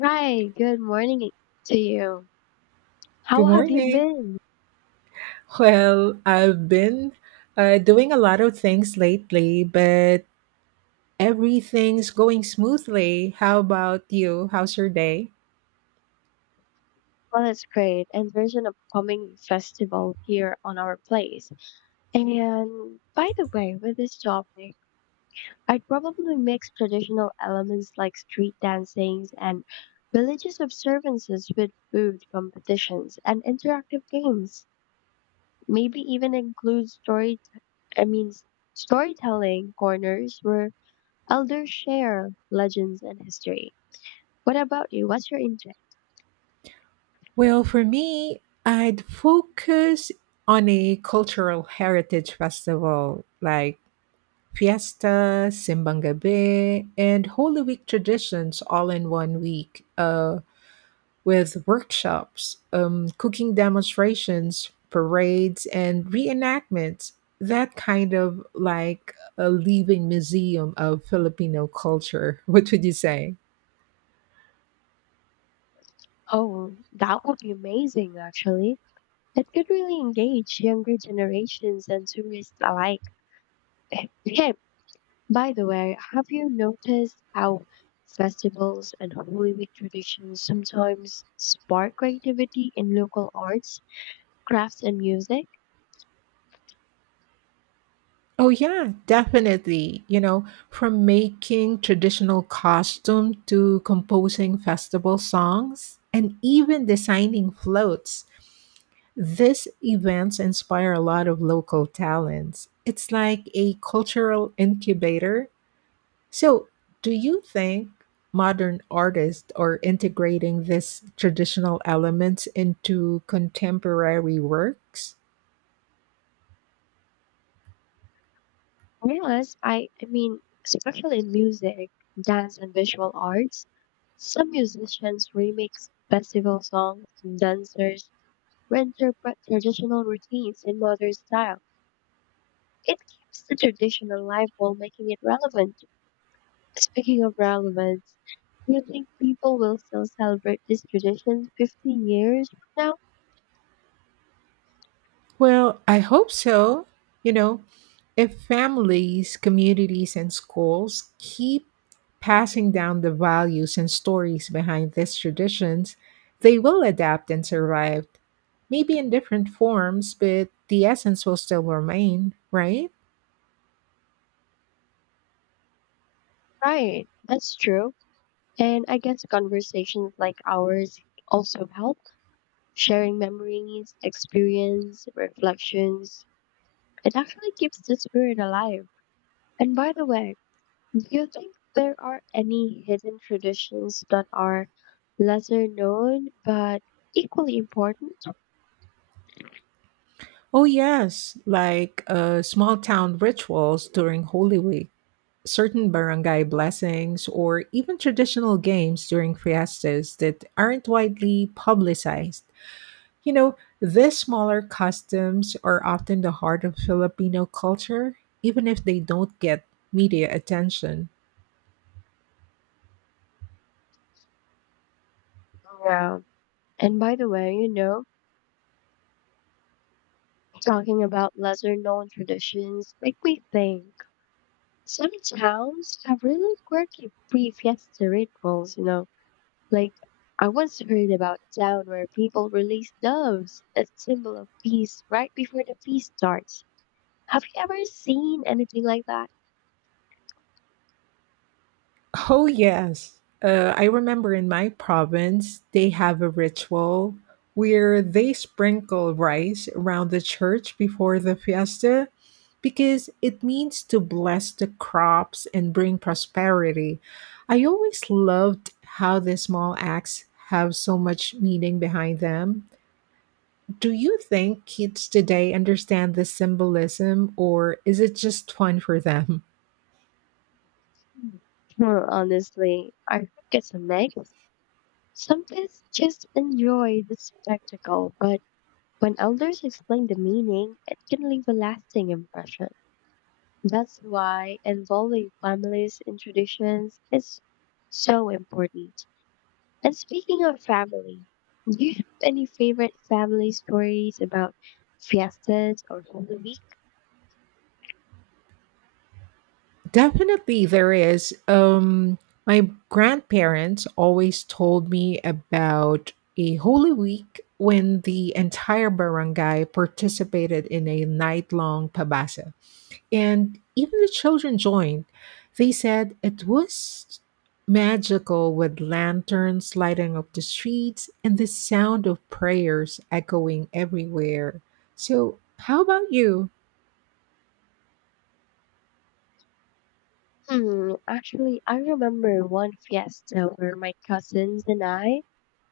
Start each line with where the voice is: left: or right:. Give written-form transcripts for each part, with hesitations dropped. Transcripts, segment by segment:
left: Hi, good morning to you.
right: Good
left: How have you
right: morning.
left: been?
right: Well, I've been doing a lot of things lately, but everything's going smoothly. How about you? How's your day?
left: Well, it's great. And there's an upcoming festival here on our place. And by the way, with this topic, I'd probably mix traditional elements like street dancings and religious observances with food competitions and interactive games. Maybe even include I mean, storytelling corners where elders share legends and history. What about you? What's your interest?
right: Well, for me, I'd focus on a cultural heritage festival like Fiesta, Simbang Gabi, and Holy Week traditions all in one week. With workshops, cooking demonstrations, parades, and reenactments. That kind of like a living museum of Filipino culture. What would you say?
left: Oh, that would be amazing, actually. It could really engage younger generations and tourists alike. By the way, have you noticed how festivals and Holy Week traditions sometimes spark creativity in local arts, crafts, and music?
right: Oh, yeah, definitely. You know, from making traditional costume to composing festival songs and even designing floats. These events inspire a lot of local talents. It's like a cultural incubator. So, do you think modern artists are integrating these traditional elements into contemporary works?
left: Well, yes, I mean, especially in music, dance, and visual arts. Some musicians remix festival songs, dancers reinterpret traditional routines in modern style. It keeps the tradition alive while making it relevant. Speaking of relevance, do you think people will still celebrate these traditions 50 years from now?
right: Well, I hope so. You know, if families, communities, and schools keep passing down the values and stories behind these traditions, they will adapt and survive. Maybe in different forms, but the essence will still remain, right?
left: Right, that's true. And I guess conversations like ours also help. Sharing memories, experience, reflections. It actually keeps the spirit alive. And by the way, do you think there are any hidden traditions that are lesser known but equally important?
right: Oh, yes, like small town rituals during Holy Week, certain barangay blessings, or even traditional games during fiestas that aren't widely publicized. You know, these smaller customs are often the heart of Filipino culture, even if they don't get media attention.
left: Yeah. And by the way, talking about lesser known traditions make me think. Some towns have really quirky pre-fiesta rituals. Like I once heard about a town where people release doves, as symbol of peace, right before the feast starts. Have you ever seen anything like that?
right: Oh, yes. I remember in my province, they have a ritual where they sprinkle rice around the church before the fiesta because it means to bless the crops and bring prosperity. I always loved how the small acts have so much meaning behind them. Do you think kids today understand the symbolism, or is it just fun for them?
left: Well, honestly, I think it's a mix. Some kids just enjoy the spectacle, but when elders explain the meaning, it can leave a lasting impression. That's why involving families in traditions is so important. And speaking of family, do you have any favorite family stories about fiestas or Holy Week?
right: Definitely there is. My grandparents always told me about a holy week when the entire barangay participated in a night-long pabasa. And even the children joined. They said it was magical with lanterns lighting up the streets and the sound of prayers echoing everywhere. So, how about you?
left: Actually, I remember one fiesta where my cousins and I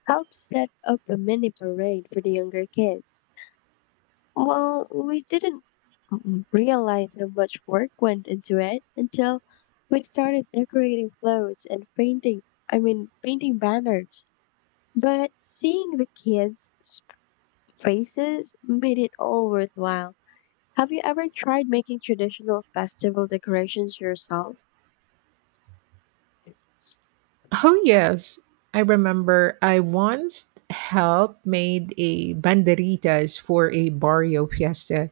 left: helped set up a mini parade for the younger kids. Well, we didn't realize how much work went into it until we started decorating floats and I mean, painting banners. But seeing the kids' faces made it all worthwhile. Have you ever tried making traditional festival decorations yourself?
right: Oh yes, I remember I once helped made a banderitas for a barrio fiesta.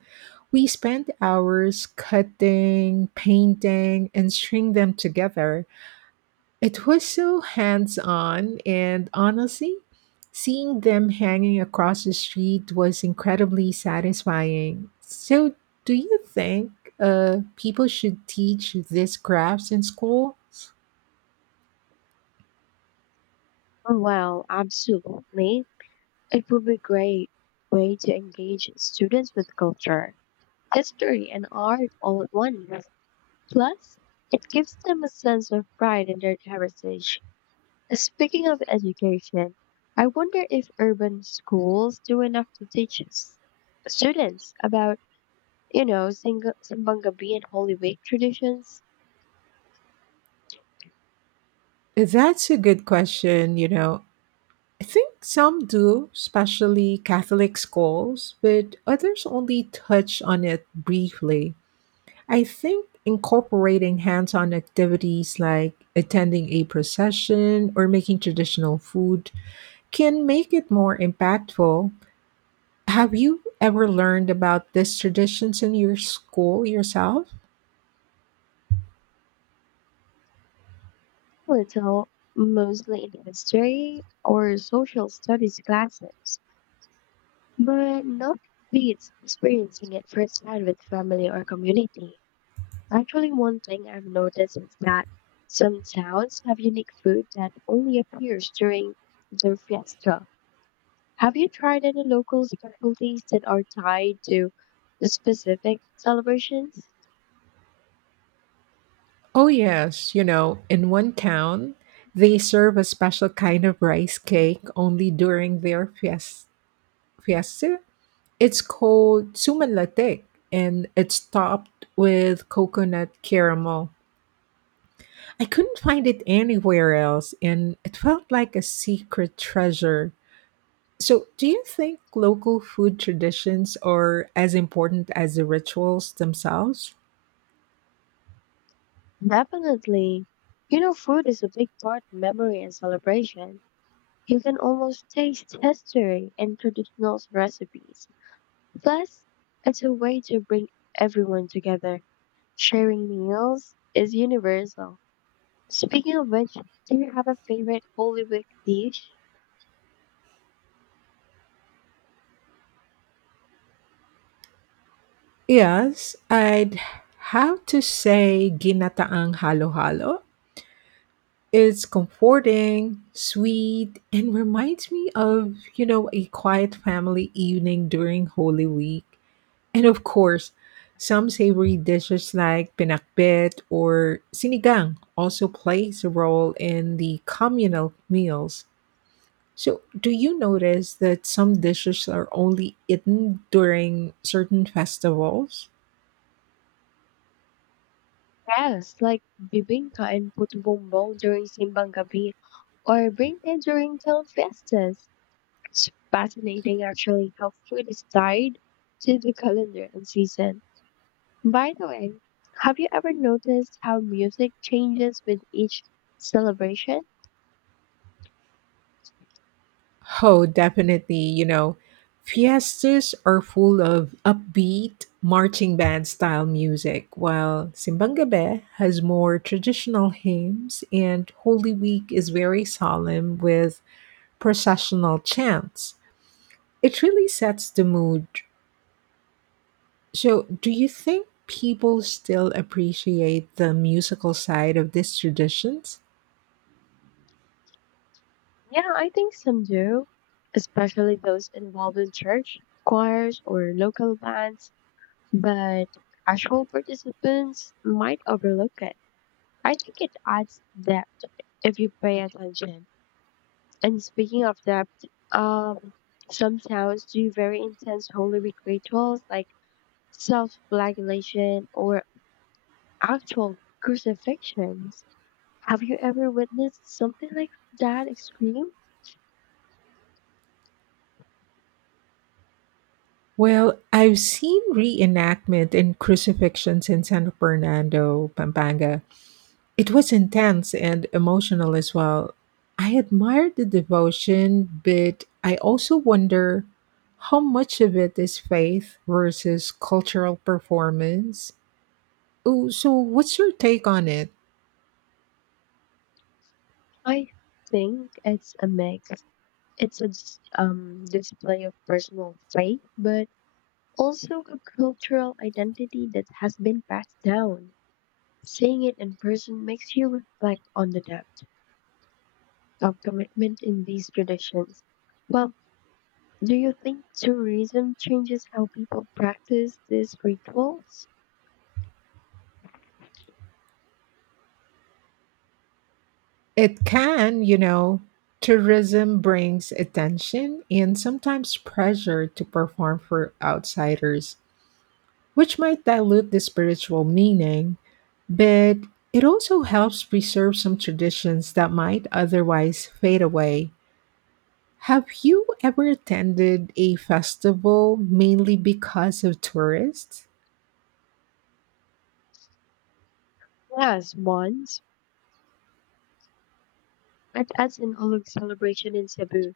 right: We spent hours cutting, painting, and string them together. It was so hands-on and honestly, seeing them hanging across the street was incredibly satisfying. So, do you think people should teach these crafts in schools?
left: Oh, well, absolutely. It would be great way to engage students with culture, history and art all at once. Plus, it gives them a sense of pride in their heritage. Speaking of education, I wonder if urban schools do enough to teach us students about, you know, Sing- Simbangabi and Holy Week traditions.
right: That's a good question. You know, I think some do, especially Catholic schools, but others only touch on it briefly. I think incorporating hands on activities like attending a procession or making traditional food can make it more impactful. Have you ever learned about these traditions in your school yourself?
left: Little, mostly in history or social studies classes, but not beats experiencing it firsthand with family or community. Actually, one thing I've noticed is that some towns have unique food that only appears during their fiesta. Have you tried any local specialties that are tied to the specific celebrations?
right: Oh, yes. You know, in one town, they serve a special kind of rice cake only during their fiesta. It's called sumalatek and it's topped with coconut caramel. I couldn't find it anywhere else, and it felt like a secret treasure. So, do you think local food traditions are as important as the rituals themselves?
left: Definitely. You know, food is a big part of memory and celebration. You can almost taste history and traditional recipes. Plus, it's a way to bring everyone together. Sharing meals is universal. Speaking of which, do you have a favorite Hollywood dish?
right: Yes, I'd have to say ginataang halo-halo. It's comforting, sweet, and reminds me of, you know, a quiet family evening during Holy Week. And of course, some savory dishes like pinakbet or sinigang also plays a role in the communal meals. So, do you notice that some dishes are only eaten during certain festivals?
left: Yes, like bibinka and puto bumbong during simbang gabi or bring it during town fiestas. It's fascinating actually how food is tied to the calendar and season. By the way, have you ever noticed how music changes with each celebration?
right: Oh, definitely. You know, fiestas are full of upbeat marching band style music, while Simbang Gabi has more traditional hymns, and Holy Week is very solemn with processional chants. It really sets the mood. So, do you think people still appreciate the musical side of these traditions?
left: Yeah, I think some do, especially those involved in church, choirs, or local bands, but casual participants might overlook it. I think it adds depth if you pay attention. And speaking of depth, um, some towns do very intense holy week rituals like self-flagellation or actual crucifixions. Have you ever witnessed something like that extreme?
right: Well, I've seen reenactment and crucifixions in San Fernando, Pampanga. It was intense and emotional as well. I admired the devotion, but I also wonder how much of it is faith versus cultural performance. Oh, so what's your take on it?
left: I think it's a mix. It's a display of personal faith, but also, a cultural identity that has been passed down. Seeing it in person makes you reflect on the depth of commitment in these traditions. Well, do you think tourism changes how people practice these rituals?
right: It can, you know, tourism brings attention and sometimes pressure to perform for outsiders, which might dilute the spiritual meaning, but it also helps preserve some traditions that might otherwise fade away. Have you ever attended a festival mainly because of tourists?
left: Yes, once. At as an Olug celebration in Cebu.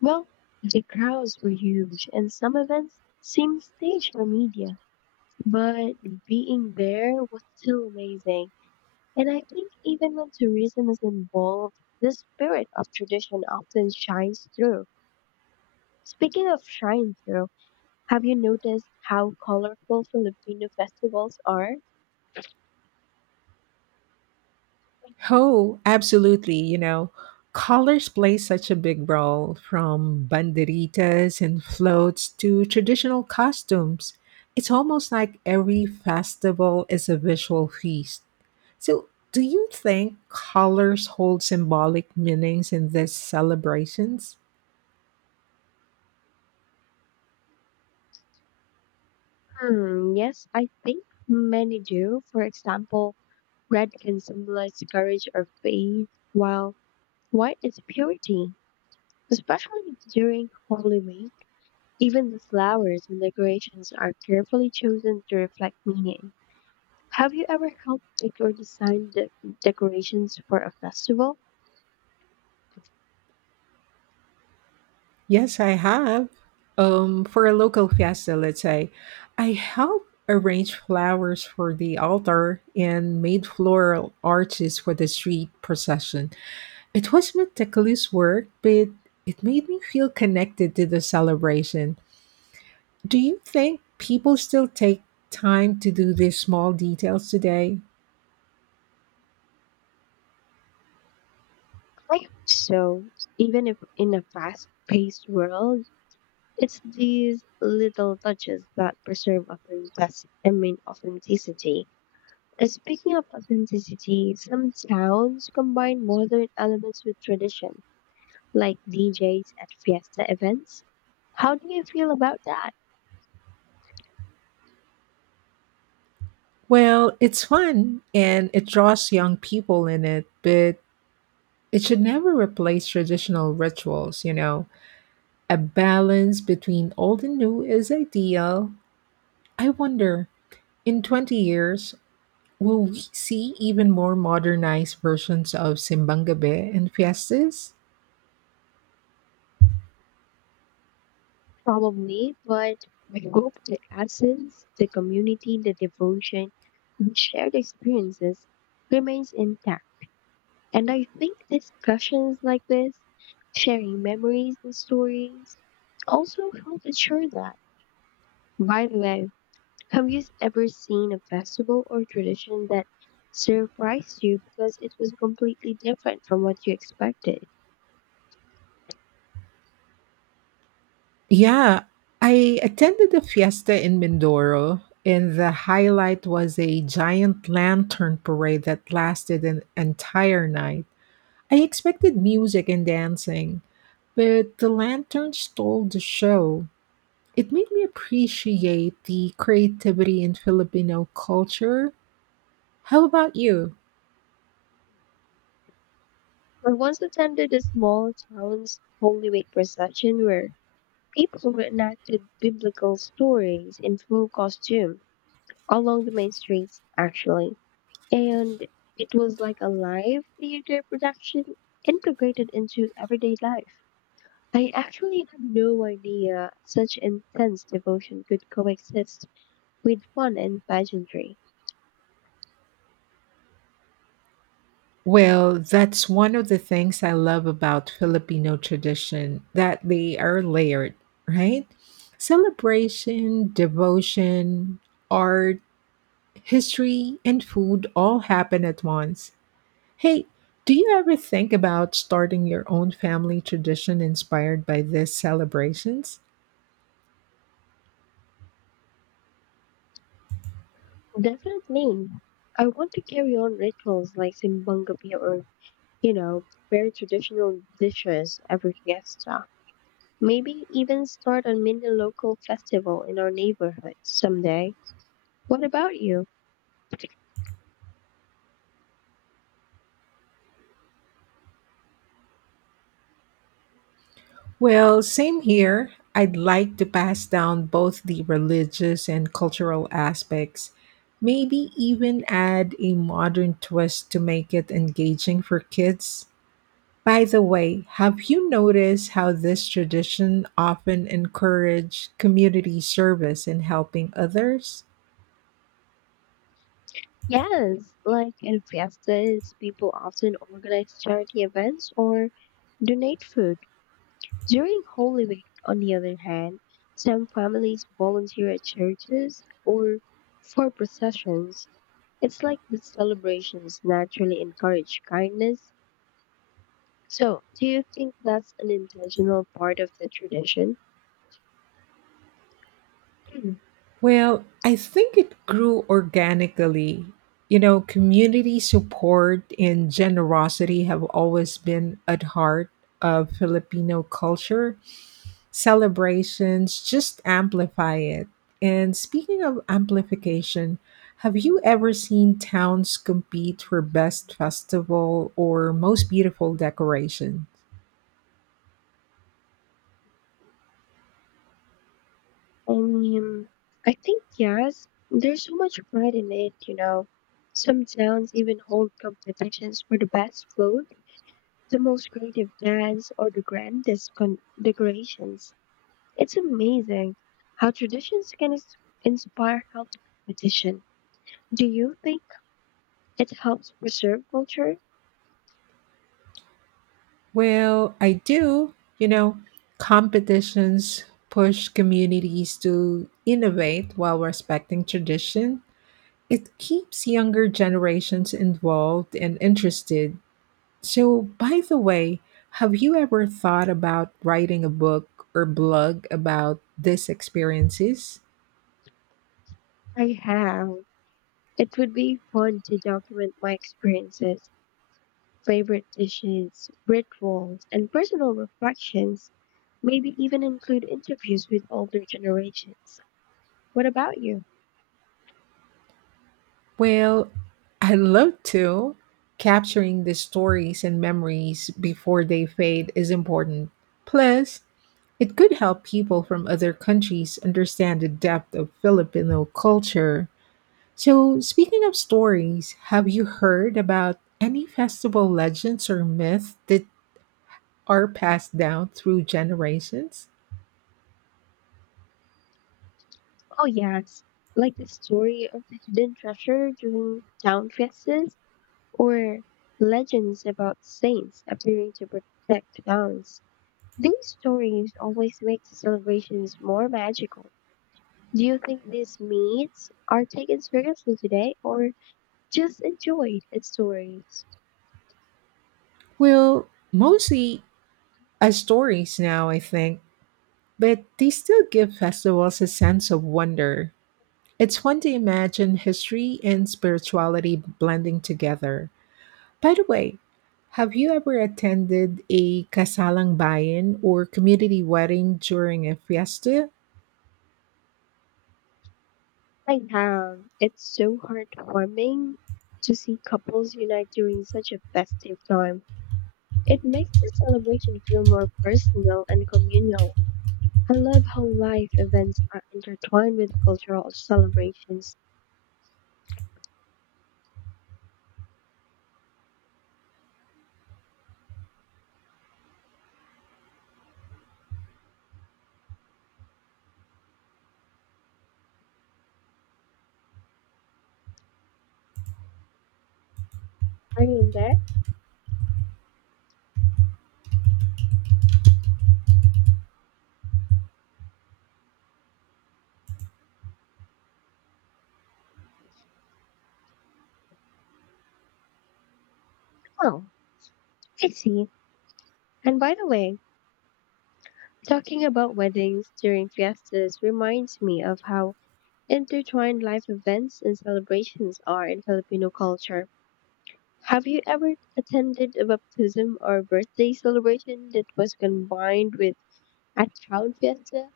left: Well, the crowds were huge and some events seemed staged for media, but being there was still amazing. And I think even when tourism is involved, the spirit of tradition often shines through. Speaking of shine through, have you noticed how colorful Filipino festivals are?
right: Oh, absolutely. You know, colors play such a big role from banderitas and floats to traditional costumes. It's almost like every festival is a visual feast. So, do you think colors hold symbolic meanings in these celebrations?
left: Yes, I think many do. For example, red can symbolize courage or faith, while white is purity, especially during Holy Week. Even the flowers and decorations are carefully chosen to reflect meaning. Have you ever helped pick or design decorations for a festival?
right: Yes, I have. For a local fiesta, let's say, I helped arrange flowers for the altar and made floral arches for the street procession. It was meticulous work, but it made me feel connected to the celebration. Do you think people still take time to do these small details today?
left: I hope so. Even if in a fast-paced world, it's these little touches that preserve authenticity. I mean, authenticity. Speaking of authenticity, some towns combine modern elements with tradition, like DJs at fiesta events. How do you feel about that?
right: Well, it's fun and it draws young people in it, but it should never replace traditional rituals, you know. A balance between old and new is ideal. I wonder, in 20 years, will we see even more modernized versions of Simbang Gabi and fiestas?
left: Probably, but I hope the essence, the community, the devotion, the shared experiences remains intact. And I think discussions like this, sharing memories and stories, also help ensure that. By the way, have you ever seen a festival or tradition that surprised you because it was completely different from what you expected?
right: Yeah, I attended a fiesta in Mindoro, and the highlight was a giant lantern parade that lasted an entire night. I expected music and dancing, but the lantern stole the show. It made me appreciate the creativity in Filipino culture. How about you?
left: I once attended a small town's Holy Week procession where people reenacted biblical stories in full costume along the main streets, actually. And it was like a live theater production integrated into everyday life. I actually had no idea such intense devotion could coexist with fun and pageantry.
right: Well, that's one of the things I love about Filipino tradition that they are layered, right? Celebration, devotion, art, history, and food all happen at once. Hey, do you ever think about starting your own family tradition inspired by these celebrations?
left: Definitely. I want to carry on rituals like Simbangapi or, you know, very traditional dishes every fiesta. Maybe even start a mini local festival in our neighborhood someday. What about you?
right: Well, same here. I'd like to pass down both the religious and cultural aspects, maybe even add a modern twist to make it engaging for kids. By the way, have you noticed how this tradition often encourage community service and helping others?
left: Yes, like in fiestas, people often organize charity events or donate food. During Holy Week, on the other hand, some families volunteer at churches or for processions. It's like the celebrations naturally encourage kindness. So, do you think that's an intentional part of the tradition?
right: Well, I think it grew organically. You know, community support and generosity have always been at heart of Filipino culture. Celebrations just amplify it. And speaking of amplification, have you ever seen towns compete for best festival or most beautiful decoration?
left: Um, I think yes. There's so much pride in it, you know. Some towns even hold competitions for the best food, the most creative dance, or the grandest decorations. It's amazing how traditions can inspire healthy competition. Do you think it helps preserve culture?
right: Well, I do. You know, competitions push communities to innovate while respecting tradition. It keeps younger generations involved and interested. So, by the way, have you ever thought about writing a book or blog about these experiences?
left: I have. It would be fun to document my experiences, favorite dishes, rituals, and personal reflections, maybe even include interviews with older generations. What about you?
right: Well, I love to. Capturing the stories and memories before they fade is important. Plus, it could help people from other countries understand the depth of Filipino culture. So, speaking of stories, have you heard about any festival legends or myths that are passed down through generations?
left: Oh, yes, like the story of the hidden treasure during town fiestas or legends about saints appearing to protect towns. These stories always make the celebrations more magical. Do you think these myths are taken seriously today or just enjoyed as stories?
right: Well, mostly as stories now, I think, but they still give festivals a sense of wonder. It's fun to imagine history and spirituality blending together. By the way, have you ever attended a kasalang bayan or community wedding during a fiesta?
left: I have. It's so heartwarming to see couples unite during such a festive time. It makes the celebration feel more personal and communal. I love how life events are intertwined with cultural celebrations. Are you in there? Oh, I see. And by the way, talking about weddings during fiestas reminds me of how intertwined life events and celebrations are in Filipino culture. Have you ever attended a baptism or birthday celebration that was combined with a town fiesta?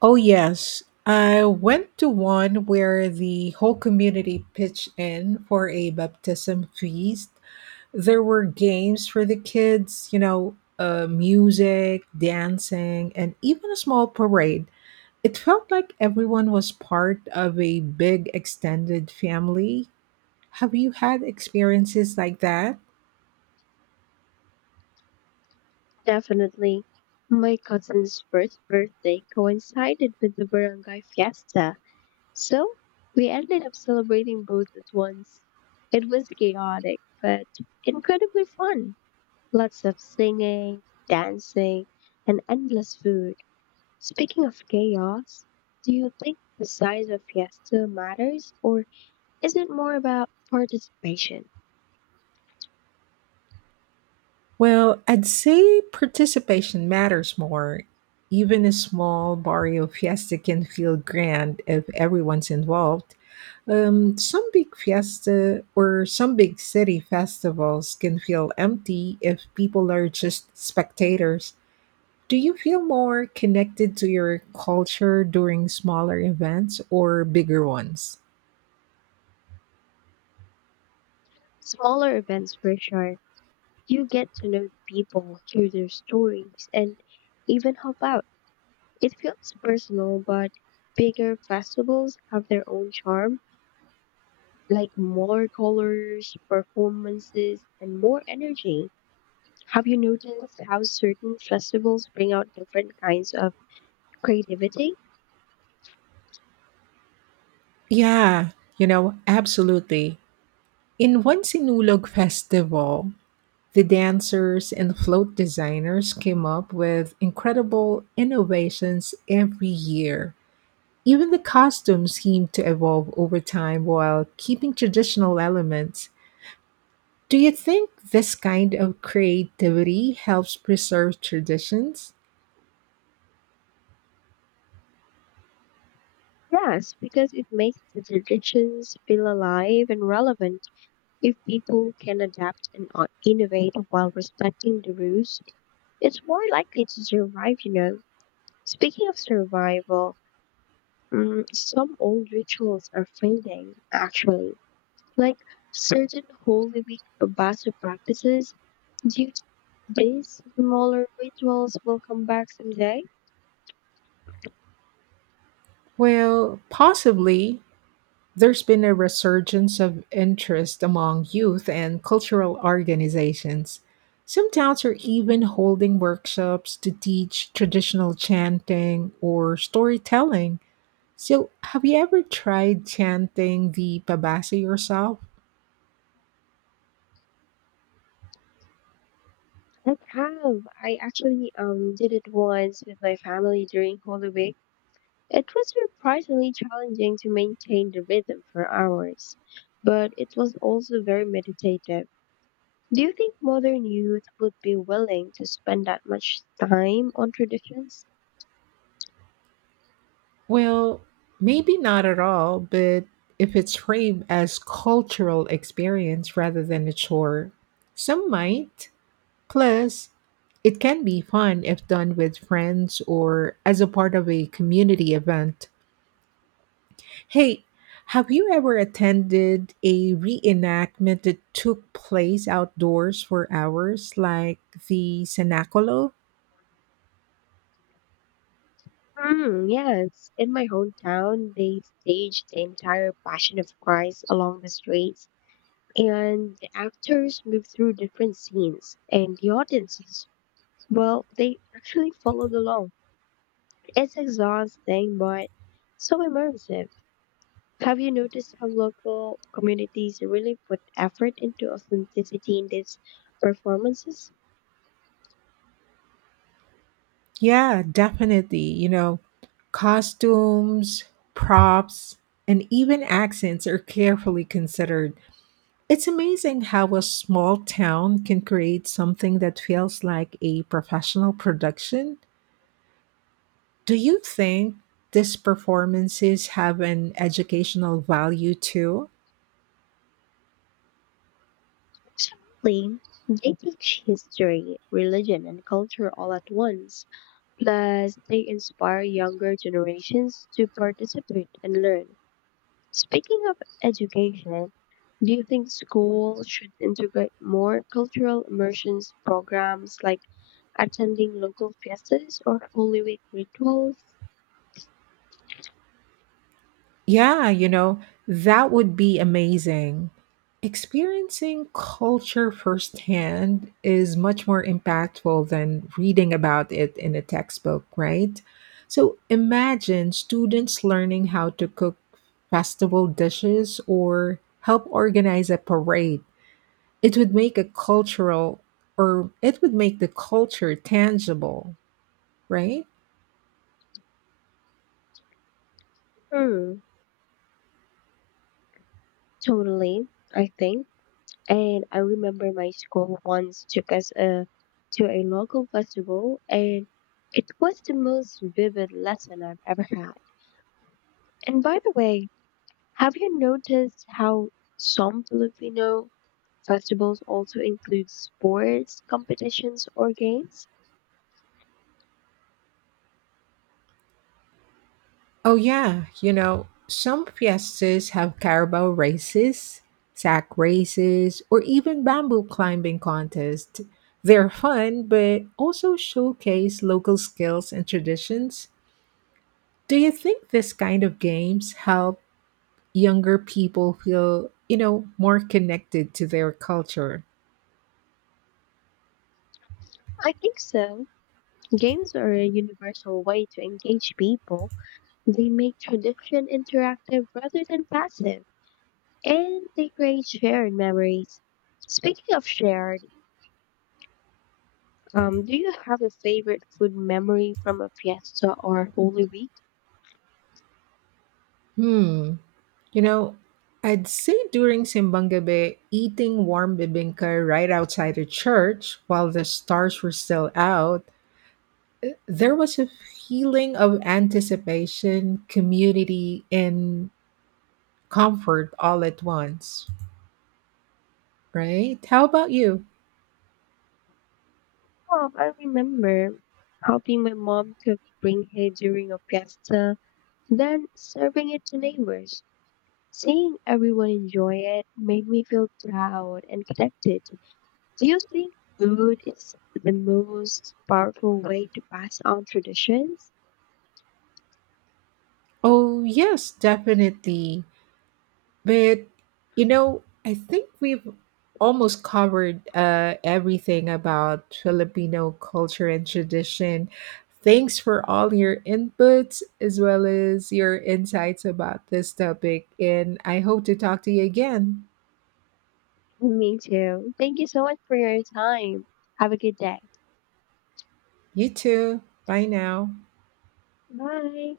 right: Oh, yes. I went to one where the whole community pitched in for a baptism feast. There were games for the kids, you know, music, dancing, and even a small parade. It felt like everyone was part of a big extended family. Have you had experiences like that?
left: Definitely. My cousin's first birthday coincided with the barangay fiesta, so we ended up celebrating both at once. It was chaotic, but incredibly fun. Lots of singing, dancing, and endless food. Speaking of chaos, do you think the size of fiesta matters or isn't more about participation?
right: Well, I'd say participation matters more. Even a small barrio fiesta can feel grand if everyone's involved. Some big fiesta or some big city festivals can feel empty if people are just spectators. Do you feel more connected to your culture during smaller events or bigger ones?
left: Smaller events which are you get to know the people, hear their stories, and even help out. It feels personal, but bigger festivals have their own charm, like more colors, performances, and more energy. Have you noticed how certain festivals bring out different kinds of creativity?
right: Yeah, you know, absolutely. In one Sinulog festival, the dancers and float designers came up with incredible innovations every year. Even the costumes seemed to evolve over time while keeping traditional elements. Do you think this kind of creativity helps preserve traditions?
left: Yes, because it makes the traditions feel alive and relevant. If people can adapt and innovate while respecting the rules, it's more likely to survive, you know. Speaking of survival, some old rituals are fading, actually, like certain Holy Week Abbasid practices. Do you think these smaller rituals will come back someday?
right: Well, possibly, there's been a resurgence of interest among youth and cultural organizations. Some towns are even holding workshops to teach traditional chanting or storytelling. So, have you ever tried chanting the pabasa yourself?
left: I have. I actually did it once with my family during Holy Week. It was surprisingly challenging to maintain the rhythm for hours, but it was also very meditative. Do you think modern youth would be willing to spend that much time on traditions?
right: Well, maybe not at all, but if it's framed as cultural experience rather than a chore, some might. Plus, it can be fun if done with friends or as a part of a community event. Hey, have you ever attended a reenactment that took place outdoors for hours, like the Cenacolo?
left: Yes. In my hometown, they staged the entire Passion of Christ along the streets, and the actors moved through different scenes, and the audiences, well, they actually followed along. It's exhausting, but so immersive. Have you noticed how local communities really put effort into authenticity in these performances?
right: Yeah, definitely. You know, costumes, props, and even accents are carefully considered. It's amazing how a small town can create something that feels like a professional production. Do you think these performances have an educational value too?
left: Absolutely. They teach history, religion, and culture all at once. Plus, they inspire younger generations to participate and learn. Speaking of education, do you think schools should integrate more cultural immersions programs like attending local fiestas or Holy Week rituals?
right: Yeah, you know, that would be amazing. Experiencing culture firsthand is much more impactful than reading about it in a textbook, right? So imagine students learning how to cook festival dishes or help organize a parade. It would make a cultural or, it would make the culture tangible, right?
left: Hmm. Totally, I think. And I remember my school once took us to a local festival, and it was the most vivid lesson I've ever had. And by the way, have you noticed how some Filipino festivals also include sports competitions or games?
right: Oh, yeah. You know, some fiestas have carabao races, sack races, or even bamboo climbing contests. They're fun, but also showcase local skills and traditions. Do you think this kind of games help younger people feel, you know, more connected to their culture?
left: I think so. Games are a universal way to engage people. They make tradition interactive rather than passive, and they create shared memories. Speaking of shared, do you have a favorite food memory from a fiesta or Holy Week?
right: Hmm. You know, I'd say during Simbang Gabi, eating warm bibingka right outside the church while the stars were still out there was a feeling of anticipation, community, and comfort all at once, right? How about you?
left: Well, I remember helping my mom cook brinque during a fiesta, then serving it to neighbors. Seeing everyone enjoy it made me feel proud and connected. Do you think food is the most powerful way to pass on traditions?
right: Oh, yes, definitely. But, you know, I think we've almost covered everything about Filipino culture and tradition. Thanks for all your inputs as well as your insights about this topic. And I hope to talk to you again.
left: Me too. Thank you so much for your time. Have a good day.
right: You too. Bye now.
left: Bye.